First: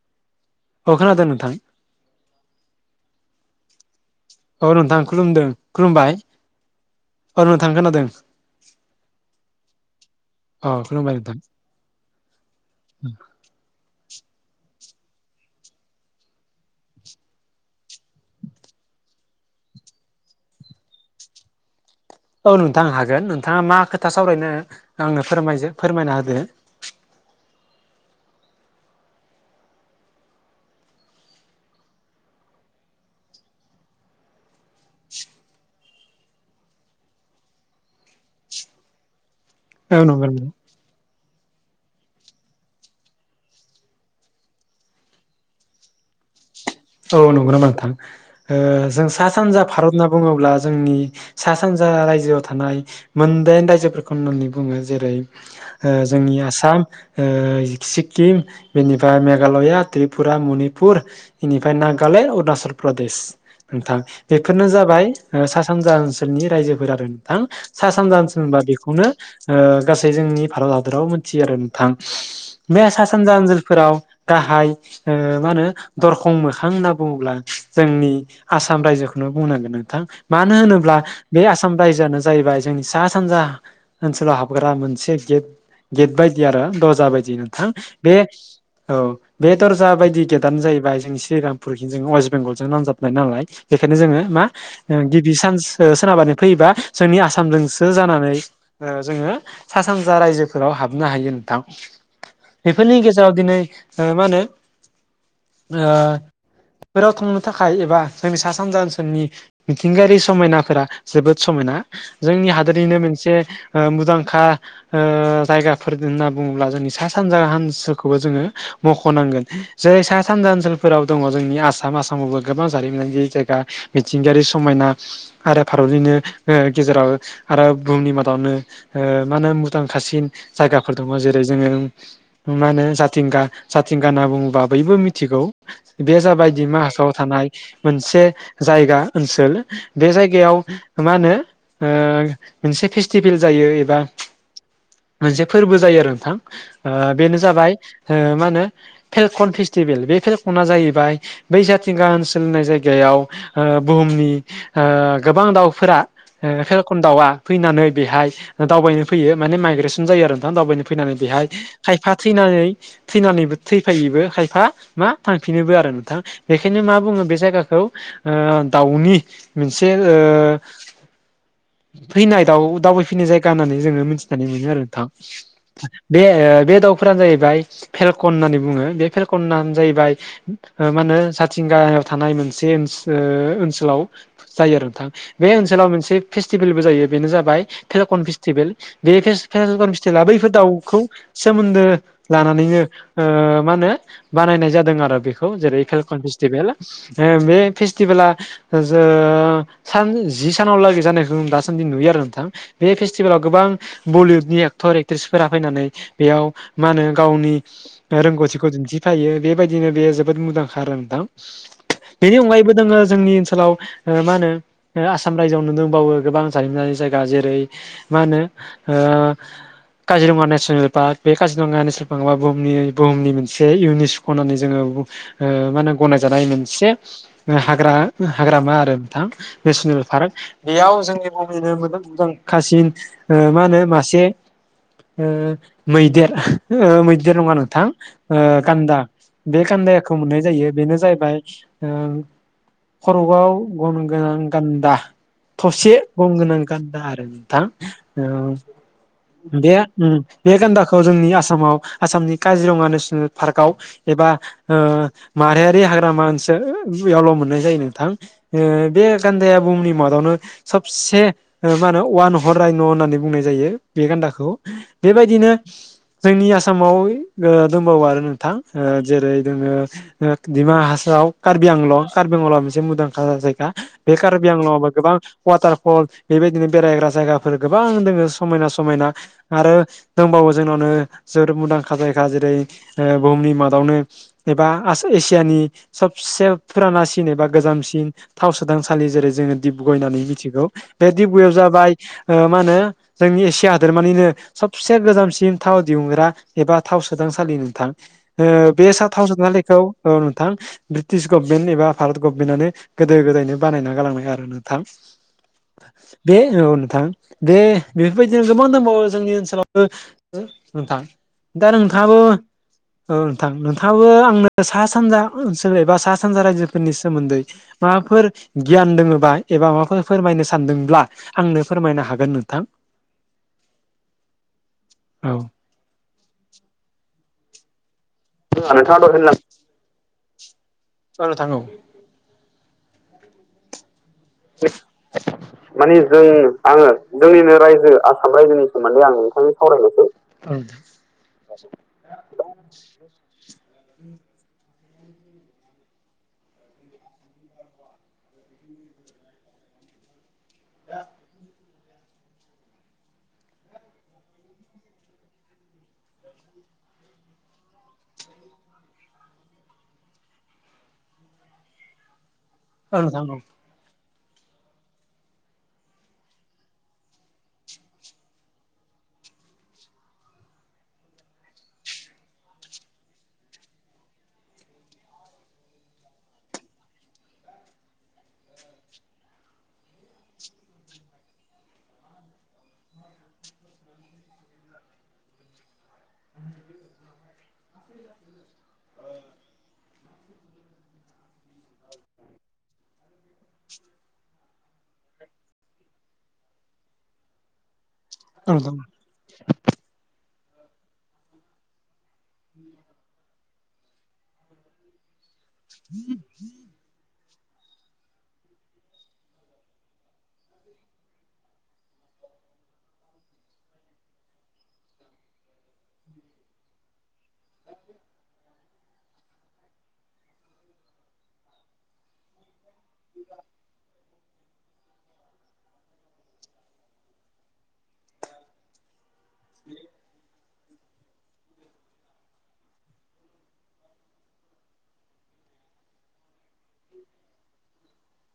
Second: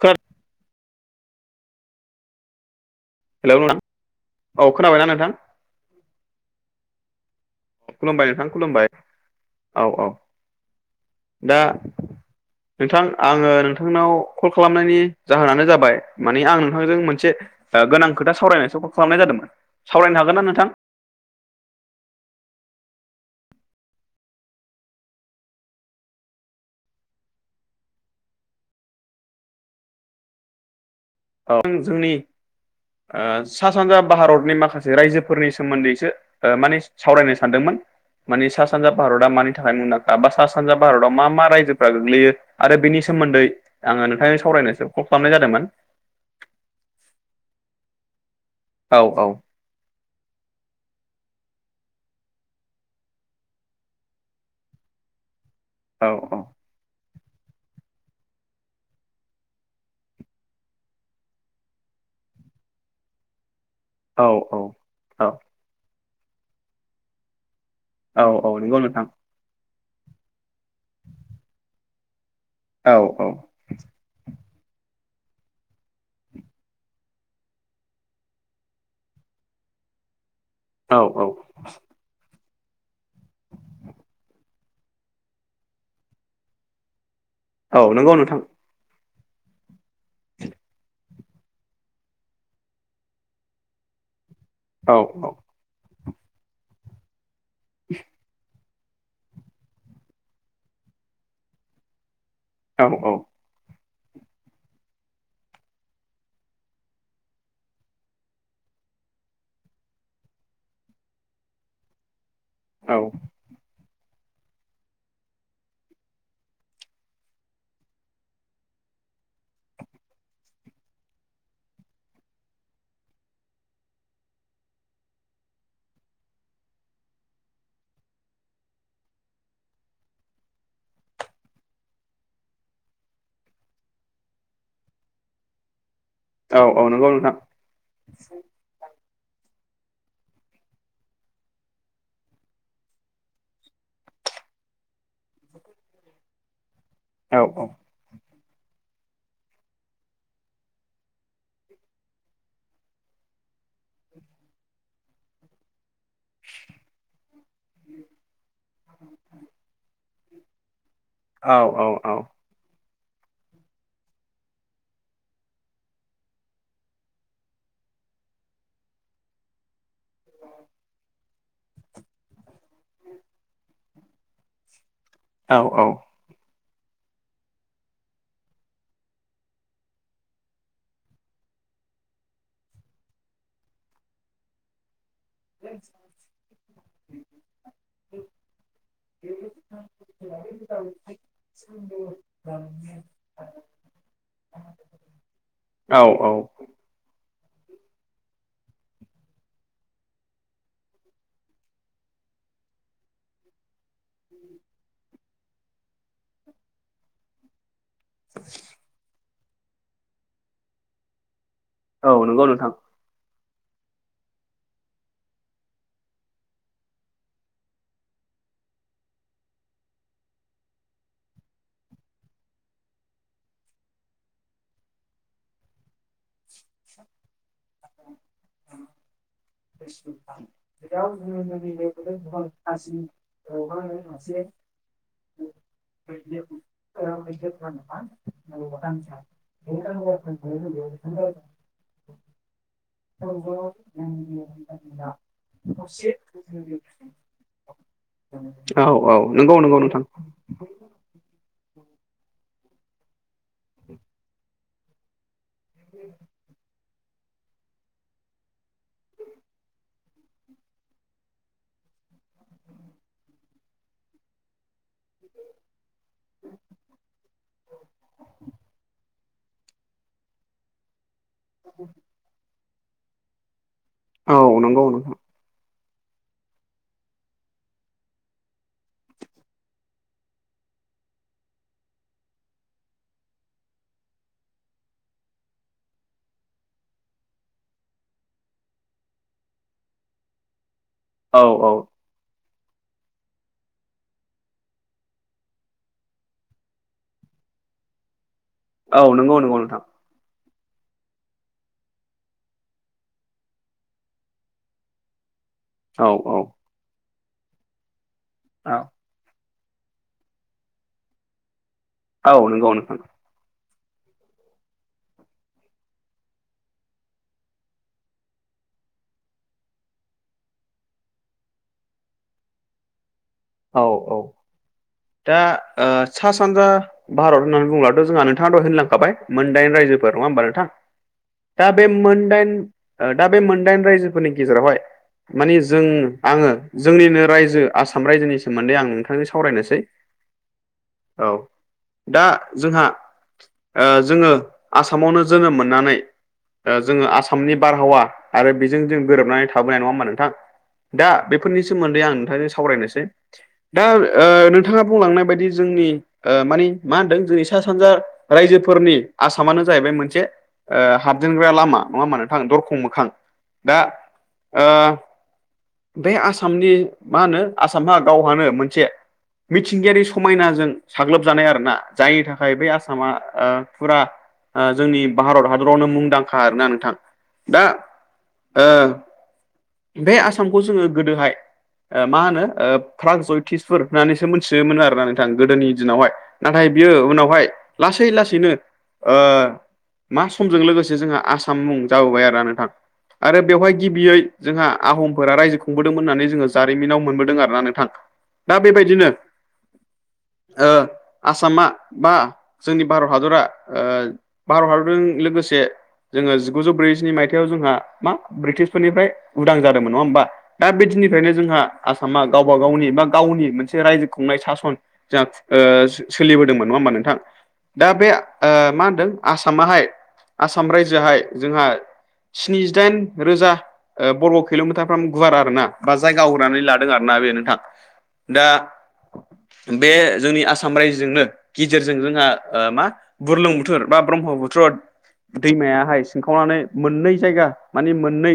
खो औ खोनादों नोंथां। हेलौ नोंथां। औ नोंथां खुलुमदों। खुलुमबाय औ नोंथां खो खुलुमबाय नोंथां खुलुमबाय। औ औ। औ खुलुमबाय नोंथां दा नोंथां आङो नोंथांनाव कल खालामनायनि जाहोनानो जाबाय माने आं नोंथांजों मोनसे आ गोनां खोथा सावरायनाय खालामनाय जादोंमोन सावरायनो हागोन ना नोंथां? औ नोंथां हागोन। नोंथाङा मा खोथा सावरायनो आंनो फोरमायजो फोरमायना होदो। औ जोंनि सा सानजा भारतनि माखासे रायजोफोरनि सोमोन्दैसो माने सावरायनो सानदोंमोन। माने सा सानजा भारतआ मानि थाखाय औ मुंदांखा नंगौ बा सा सानजा भारताव मा मा रायजोफ्रा गोग्लैयो आरो बेनि सोमोन्दै आङो नोंथांजों सावरायनोसो कल खालामनाय जादोंमोन। औ नंगौ नामा नोंथां? औ जों सा सानजा भारत होनना बुङोब्ला जोंनि सा सानजा रायजोआव थानाय मोनदाइन रायजोफोरखौ होननानै बुङो। जेरै ओ औ जोंनि आसाम, ओ सिक्किम बेनिफ्राय मेघालया, त्रिपुरा, मनिपुर बेनिफ्राय नागालेण्ड, अरुणाचल प्रदेश नोंथां औ औ बेफोरनो जाबाय औ ओ सा सानजा ओनसोलनि रायजोफोर आरो नोंथां। सा सानजा औ ओनसोल औ होनबा नंगौ नोंथां बेखौनो ओ गासै जोंनि भारत हादराव मोनथियो आरो नोंथां। बे औ सा औ सानजा ओनसोलफोराव गाहाय ओ मा होनो दरखं मोखां होनना बुङोब्ला जोंनि आसाम रायजोखौनो बुंनांगोन नोंथां। मानो होनोब्ला औ औ बे आसा साम रायजोआनो जाहैबाय जोंनि सा सानजा ओनसोलाव हाबग्रा मोनसे गेट। गेट बायदि आरो दर्जा बायदि नोंथां। औ नंगौ बे नोंथां औ बे दर्जा बायदि गेटानो जाय बाय जोंनि श्रीरामपुर जों अवेस्ट बेंगलजों नांजाबनाय नालाय, बेखायनो जोङो मा औ ओ औ गिबि सान ओ सोनाब आरि फैयोबा जोंनि आसामजोंसो जानानै ओ जोङो सा-सानजा रायजोफोराव हाबनो हायो नोंथां। औ बेफोरनि औ गेजेराव दिनै ओ मा होनो आ फोराव थांनो थाखाय एबा जोंनि सा सानजा ओनसोलनि मिथिंगायारि समायनाफोरा जोबोद समायना जोंनि औ हादरैनो मोनसे ओ मुंदांखा ओ जायगाफोर होनना बुङोब्ला जोंनि सा सानजा हान्सोलखौ जोङो मख'नांगोन जे सा सानजा ओनसोलफोराव दङ जोंनि आसाम आसामावबो गोबां जारिमिनारि जायगा मिथिंगायारि समायना। आरो भारतनिनो ओ गेजेराव आरो बुहुमनि मादावनो ओ मा होनो भुटान खासिम जायगाफोर दङ जेरै जोङो मा होनो जाथिंगा जाथिंगा होनना बुङोबा बयबो थिगौ बे जाबाय औ औ नंगौ दिमाहासावआव नोंथां थानाय मोनसे जायगा ओनसोल बे जायगायाव मा होनो? ओ मोनसे फेस्टिभेल जायो एबा मोनसे फोरबो जायो आरो नोंथां ओ बेनो औ औ जाबाय ओ मा होनो फेलकन फिस थिभेल बे फेलकना जाहैबाय बै जाथिंगा ओनसोलनाय जायगायाव ओ बुहुमनि ओ गोबां दाउफोरा ओ फेरकन दाउआ फैनानै बेहाय दावबायनो फैयो माने माइग्रेसन जायो आरो नोंथां दावबायनो फैनानै बेहाय औ औ खायफा थैनानै थैनानैबो थैफायोबो खायफा मा थांफिनोबो आरो नोंथां बेखायनो मा बुङो बे जायगाखौ ओ दाउनि मोनसे ओ फैनाय दाव दावबायफैनाय जायगा होननानै जोङो मिथिनानै मोनो आरो नोंथां। औ औ बे ओ बे दाउफोरानो जाहैबाय फेलकन होननानै बुङो बे फेलकनानो जाहैबाय मा होनो जाथिंगायाव थानाय मोनसे ओ ओनसोलाव जायो आरो नोंथां बे ओनसोलाव मोनसे फेस्टिभेलबो जायो बेनो जाबाय फेलकन फेस्टिभेल। बे फेस-फेल्कन फेस्टिभेला बैफोर दाउखौ सोमोन्दो लानानैनो ओ मा होनो? नायनाय जादों आरो बेखौ जेरै फेल्कन फेस्टिभेल ओ बे फेस्टिभेला जो सान जि सानावलागै जानायखौ दासान्दि नुयो आरो नोंथां। बे फेस्टिभेलाव गोबां बलिउदनि एक्टर एक्ट्रिसफोरा फैनानै बेयाव मा होनो गावनि रोंगौथिखौ दिन्थिफायो बेबायदिनो बेयो जोबोद मुंदांखा आरो नोंथां। औ बेनि नंगौ नोंथां अनगायैबो दोङो जोंनि ओनसोलाव ओ मा होनो ओ आसाम रायजोआव नो दंबावो गोबां जारिमिनारि जायगा जेरै मा होनो ओ काजिरङा नेसनेल पार्क बे काजिरङा नेसनेलार्कआ बुमनि बुहुमनि मोनसे इउनिसकनानै जोङो मा होनो गनाय जानाय मोनसे हाग्रा हाग्रामा आरो नोंथां। नेसनेल पार्क बेयाव जोंनि बुहुमनिनो मोजांखासिन ओ माहोनो मासे ओ मैदेर मैदेर नङा नोंथां ओ ओ गान्दा बे गान्दाखौ मोननाय जायो बेनो जाहैबाय ओ खरआव गं गोनां गान्दा थसे गंगोनां गान्दा आरो नोंथां ओ औ औ नंगौ बे नंगौ नोंथां उम बे गान्दाखौ जोंनि आसामाव आसामनि काजिरङा नेसनेल पार्कआव एबा औ माहारियारि हाग्रामा ओनसोलयावल' मोननाय जायो नोंथां। ओ बे गान्दाया भुमनि मादावनो सबसे मा होनो वान हर्न रायन' होननानै बुंनाय जायो बे गान्दाखौ। बेबायदिनो जोंनि आसामाव ओ खौ आरो नोंथां जेरै जोङो डिमा हासाव कारबि आंलं कार्बि आंलंआ मोनसे मुंदांखा जायगा बे औ कारबि नंगौ आंलंआवबो गोबां नोंथां वाटार फल बेबायदिनो बेरायग्रा जायगाफोर गोबां दोङो समायना समायना आरो दंबावो जोंनावनो जोबोर मुंदांखा जायगा जेरै ओ बुहुमनि मादावनो एबा आसे एसियानि सबसे फुरानासिन एबा गोजामसिन थाव सोदांसालि जेरै जोङो दिबगय होननानै मिथिगौ बे औ दिबगयाव औ जाबाय ओ मा होनो जोंनि एसिया हादोरमानिनो सबसे गोजामसिन थाव दिहुनग्रा एबा थाव सोदांस सालि नोंथां ओ बे औ साथाव नंगौ नंगौ जोबलिखौ नोंथां औ नोंथां। ब्रिटिश गभमेन्ट एबा भारत गभमेन्टआनो गोदो गोदायनो बानायना गालांनाय आरो नोंथां। बे औ नोंथां दे बेफोरबायदिया गोबां औ दोंबावो जोंनि ओनसाव बो ओ नोंथां दा नोंथाङाबो आव नोंगौ नोंथां औ नोंथां नोंथाङाबो आंनो सा सानजा ओनसोल एबा सा सानजा रायजोफोरनि सोमोन्दै माबाफोर गियान दोङोबा एबा माबाफोर फोरमायनो सानदोंब्ला आंनो फोरमायनो हागोन नोंथां औ औ दा औ ओ सा सानजा भारत होननानै बुंब्लाथ' जोंहा नों थाङा दहाय नोंथाङा होनलांखाबाय होनलां मोनदाइन रायजोफोर नङा होमबा नोंथां औ नोंथां औ दा बे मोनदाइन ओ दा बे मोनदाइन रायजोफोरनि गेजेरावहाय मानि जों आङो जोंनिनो रायजो आसाम रायजोनि सोमोन्दै आं नोंथांनि सावरायनोसै औ दा जोंहा ओ जोङो आसामावनो जोनोम मोननानै दा जोङो आसामनि बारहावा आरो बिजों जों गोरोबनानै थाबोनाय नङा होमबा नोंथां दा बेफोरनि सोमोन्दै आं नोंथांजों सावरायनोसै दा ओ नोंथाङा बुंलांनाय बायदि जोंनि ओ मानि मा होनदों जोंनि सा सानजा रायजोफोरनि आसामानो जाहैबाय मोनसे ओ हाबजेनग्रा लामा नङा होमबा नोंथां दरख' खं मोखां नोंथां औ दा ओ बे आसामनि मा होनो आसामहा गावहानो मोनसे मिथिंगायारि समायनाजों साग्लोबजानाय आरो ना जायनि थाखाय बै आसामा ओ फुरा आ जोंनि भारत हादरावनो मुंदांखा आरोना नोंथां दा ओ बे आसामखौ जोङो गोदोहाय ओ मा होनो ओ फ्राग जतिसफोर होननानैसो मिथियोमोन आरोना नोंथां गोदोनि दिनावहाय नाथाय बियो उनावहाय लासै लासैनो ओ मा समजों लोगोसे जोंहा आसाम मुं जाबोबाय आरोना नोंथां आरो बेवहाय गिबियै जोंहा आहमफोरा रायजो खुंबोदोंमोन होननानै जोङो जारिमिनाव मोनबोदों आरो ना नोंथां औ दा नोंथां औ नोंथां बेबायदिनो ओ आसामा बा जोंनि भारत हादरा ओ भारत हादरजों लोगोसे थे जोङो जिगुजौ ब्रैजिनै मायथाइयाव जोंहा मा ब्रिटिसफोरनिफ्राय उदां जादोंमोन नङा होमबा दा बे दिननिफ्रायनो जोंहा आसामा गावबा गावनि बा गावनि मोनसे रायजो खुंनाय सासन जोंहा ओ सोलिबोदोंमोन नङा होमबा नोंथां दा बे ओ मा होनदों आसामाहाय आसाम रायजोआहाय जोंहा स्निजिदाइन रोजा ओ बर' किल'मिटारफ्राम गुवार आर ना बा जायगा होनानै लादों आर ना बे नोंथां दा बे जोंनि आसाम रायजोजोंनो गेजेरजों जोंहा ओ मा बुरलुं बुथुर बा ब्रह्मबुत्र्द दैमायाहाय सिनखावनानै मोननै जायगा मानि मोननै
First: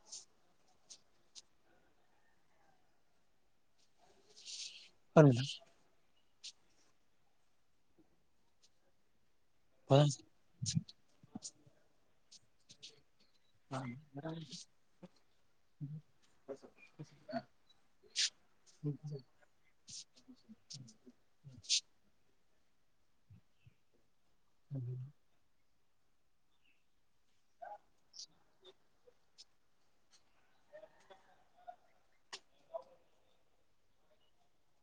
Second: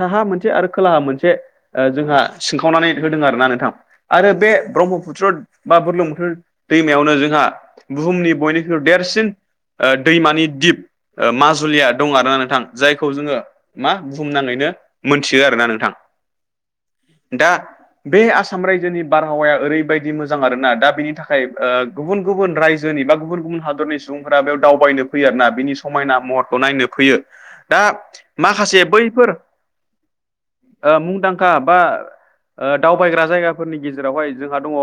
साहा मोनसे आरो खोलाहा मोनसे ओ जोंहा सिनखावनानै होदों आरो ना नोंथां आरो बे औ ब्रह्मपुत्र बा बुरलुं बुथुर दैमायावनो जोंहा बुहुमनि बयनिख्रुइबो देरसिन ओ दैमानि दिप आ माजुलिया दं आरोना नोंथां जायखौ जोङो मा बुहुमनाङैनो मोनथियो आरोना नोंथां [inaudible] दा बे आसा रायजोनि बारहा हावाया ओरैबायदि मोजां आरो ना दा बिनि थाखाय ओ गुबुन गुबुन रायजोनि बा गुबुन गुबुन हादरनि बुंफोरा बेयाव दावबायनो फैयो आरोना बिनि स समायना महरखौ नायनो फैयो दा माखासे बैफोर ओ मुंदांखा बा ओ दावबायग्रा जायगाफोरनि गेजेरावहाय जोंहा दङ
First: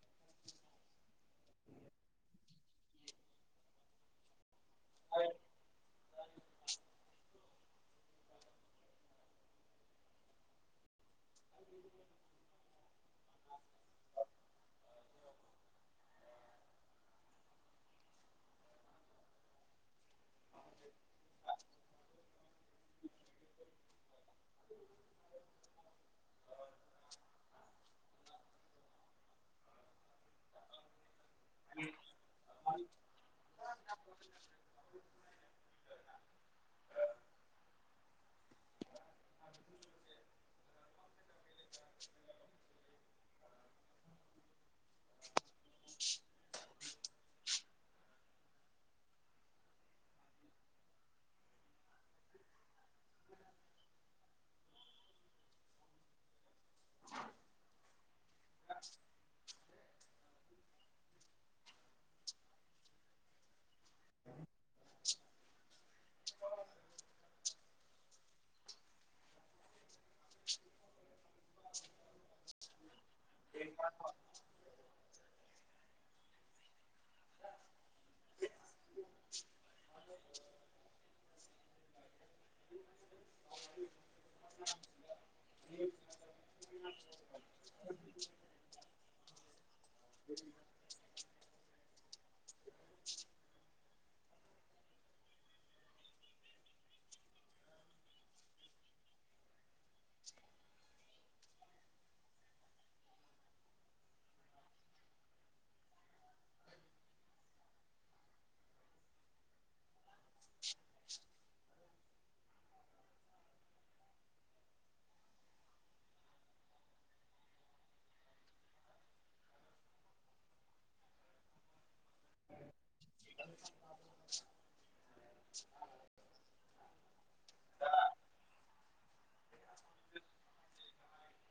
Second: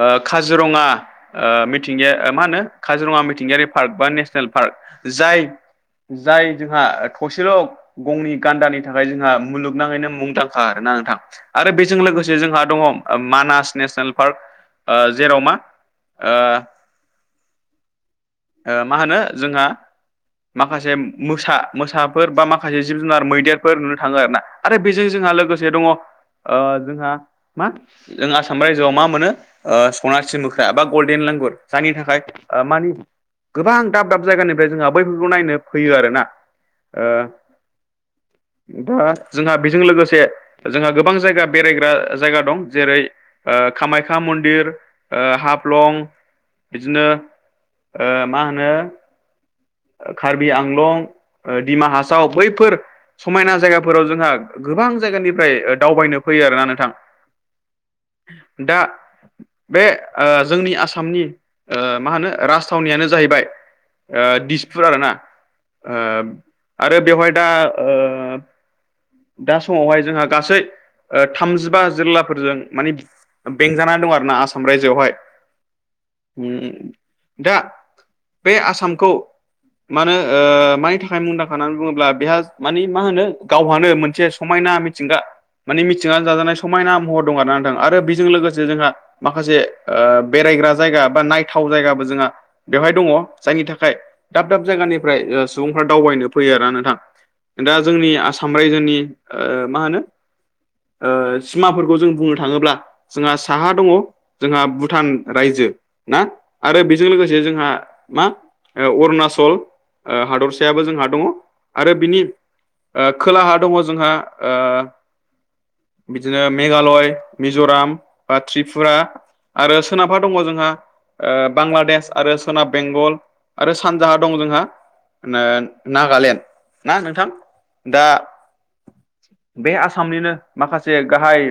ओ काजिरङा ओ मिथिंगाया मा होनो काजिरङा मिथिंगायारि पार्क बा नेस हेल पार्क जाय जाय जोंहा थसेल' गंनि गान्दानि थाखाय जोंहा मुलुगनाङैनो मुंदांखा आर ना नोंथां आरो बेजों लोगोसे जों दङ मानास नेसनेल पार्क जेराव मा [inaudible] मा होनो जोंहा माखासे मोसा मोसाफोर बा माखासे जिब जुनार मैदेरफोर नुनो थाङो आरो ना आरो बेजों जोंहा लोगोसे दङ जोंहा मा जों आसाम रायजोआव मा मोनो ओ सनासि मोख्रा बा गल्डेन लेंगुर जायनि थाखाय मानि गोबां दाब दाब जायगानिफ्राय जोंहा बैफोरखौ नायनो फैयो आरोना दा जोंहा बेजों लोगोसे जोंहा गोबां जायगा बेरायग्रा जायगा दं जेरै कामाख्या मन्दिर हाफ्लं बिदिनो ओ मा होनो कार्बि आंलं दिडिमा हासाव बैफोर समायना जायगाफोराव जोंहा गोबां जायगानिफ्राय दावबायनो फैयो आरोना नोंथां दा बे जोंनि आसामनि मा होनो राजथावनियानो जाहैबाय ओ दिस पुर आरोना ओ आरो बेवहाय दा दा समावहाय जोंहा गासै थामजिबा जिल्लाफोरजों माने बेंजाना दं आरो ना आसाम रायजोआवहाय [unintelligible] दा बे आसामखौ मानो मानि थाखाय मुंदांखा होननानै बुङोब्ला बेहा मानि मा होनो गावहानो मोनसे समायना मिथिंगा माने मिथिंङा जाजानाय समायना महर दं आरोथां आरो बेजों लोगोसे जोंहा माखासे माखासे बेरायग्रा जायगा बा नायथाव जायगाबो जोंहा बेवहाय दङ जायनि थाखाय दाब दाब जायगानिफ्राय सुबुंफ्रा दावबायनो फैयो आरो ना नोंथां दा जोंनि आसाम रायजोनि ओ मा होनो सिमाफोरखौ जों बुंनो थाङोब्ला जोंहा साहा दङ जोंहा भुटान रायजो ना आरो बेजों लोगोसे जोंहा मा अरुणचल हादरसायाबो जोंहा दङ आरो बिनि खोलाहा दङ जोंहा बिदिनो मेघालय मिज'राम बा त्रिपुरा आरो सोनाबहा दङ जोंहा बांलादेश आरो सोनाब बेंगल आरो सान जागा दं जोंहा नागालेण्ड ना नोंथां दा [inaudible] बे आसामनिनो माखासे गाहाय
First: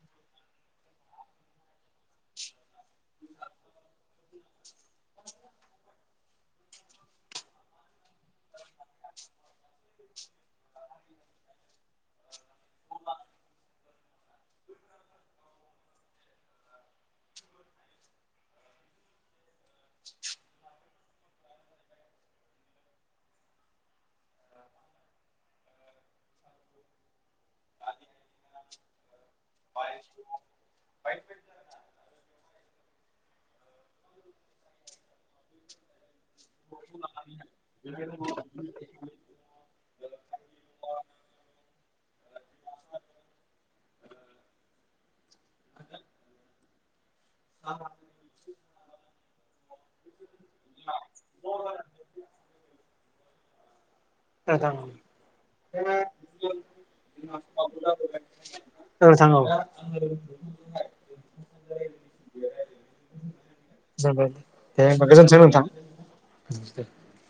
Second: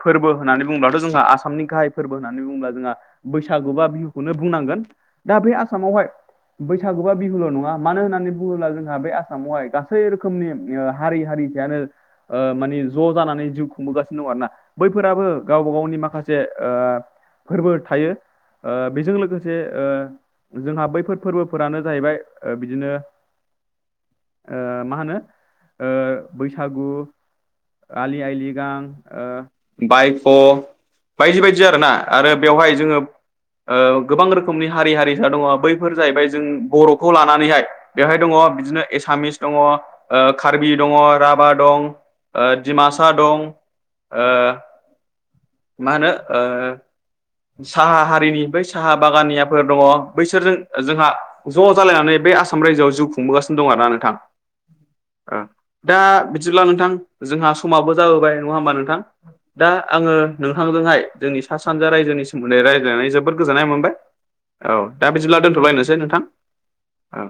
फोरबो होननानै बुङब्लाथ' जोंहा आसामनि गाहाय फोरबो होननानै बुङोब्ला जोंहा बैसागा बिहुखौनो बुंनांगोन दा बे आसामावहाय बैसागुबा बिहुल' नङा मानो होननानै बुङोब्ला जोंहा बे आसामावहाय गासै रोखोमनि हारि हारि बेयानोओ मानिे ज' जानानै जिउ खुंबोगासिनो दं आरो ना बैफोराबो गावबा गावनि माखासे फोरबो थायो ओ बेजों लोगोसे ओ जोंहा बैफोर फोरबोफोरानो जाहैबाय बिदिनो मा होनो बैसागु आलि आइलि गां बायफ' बायदि बायदि आरो ना आरो बेवहाय जोङो गोबां रोखोमनि हारि हारि ज दङ बैफोर जाहैबाय जों बर'खौ लानानैहाय बेवहाय दङ बिदिनो एसामिस दङ कार्बि दङ राभा दं दिडिमासा दं ओ मा होनो ओ साहा हारिनि बै साहा बागानियाफोर दङ बैसोरजों जोंहा ज' जालायनानै बे आसाम रायजोआव जिउ खुंबोगासिनो दं आरो ना नोंथां [unintelligible] दा बिदिब्ला नोंथां जोंहा समाबो जाबोबाय नङा होमबा नोंथां औ औ दा आङो नोंथांजोंहाय जोंनि सा सानजा रायजोनि सोमोन्दै रायज्लायनानै जोबोद गोजोननाय मोनबाय दे औ होमबा गोजोनथों नोंथां [unintelligible] नोंथां औ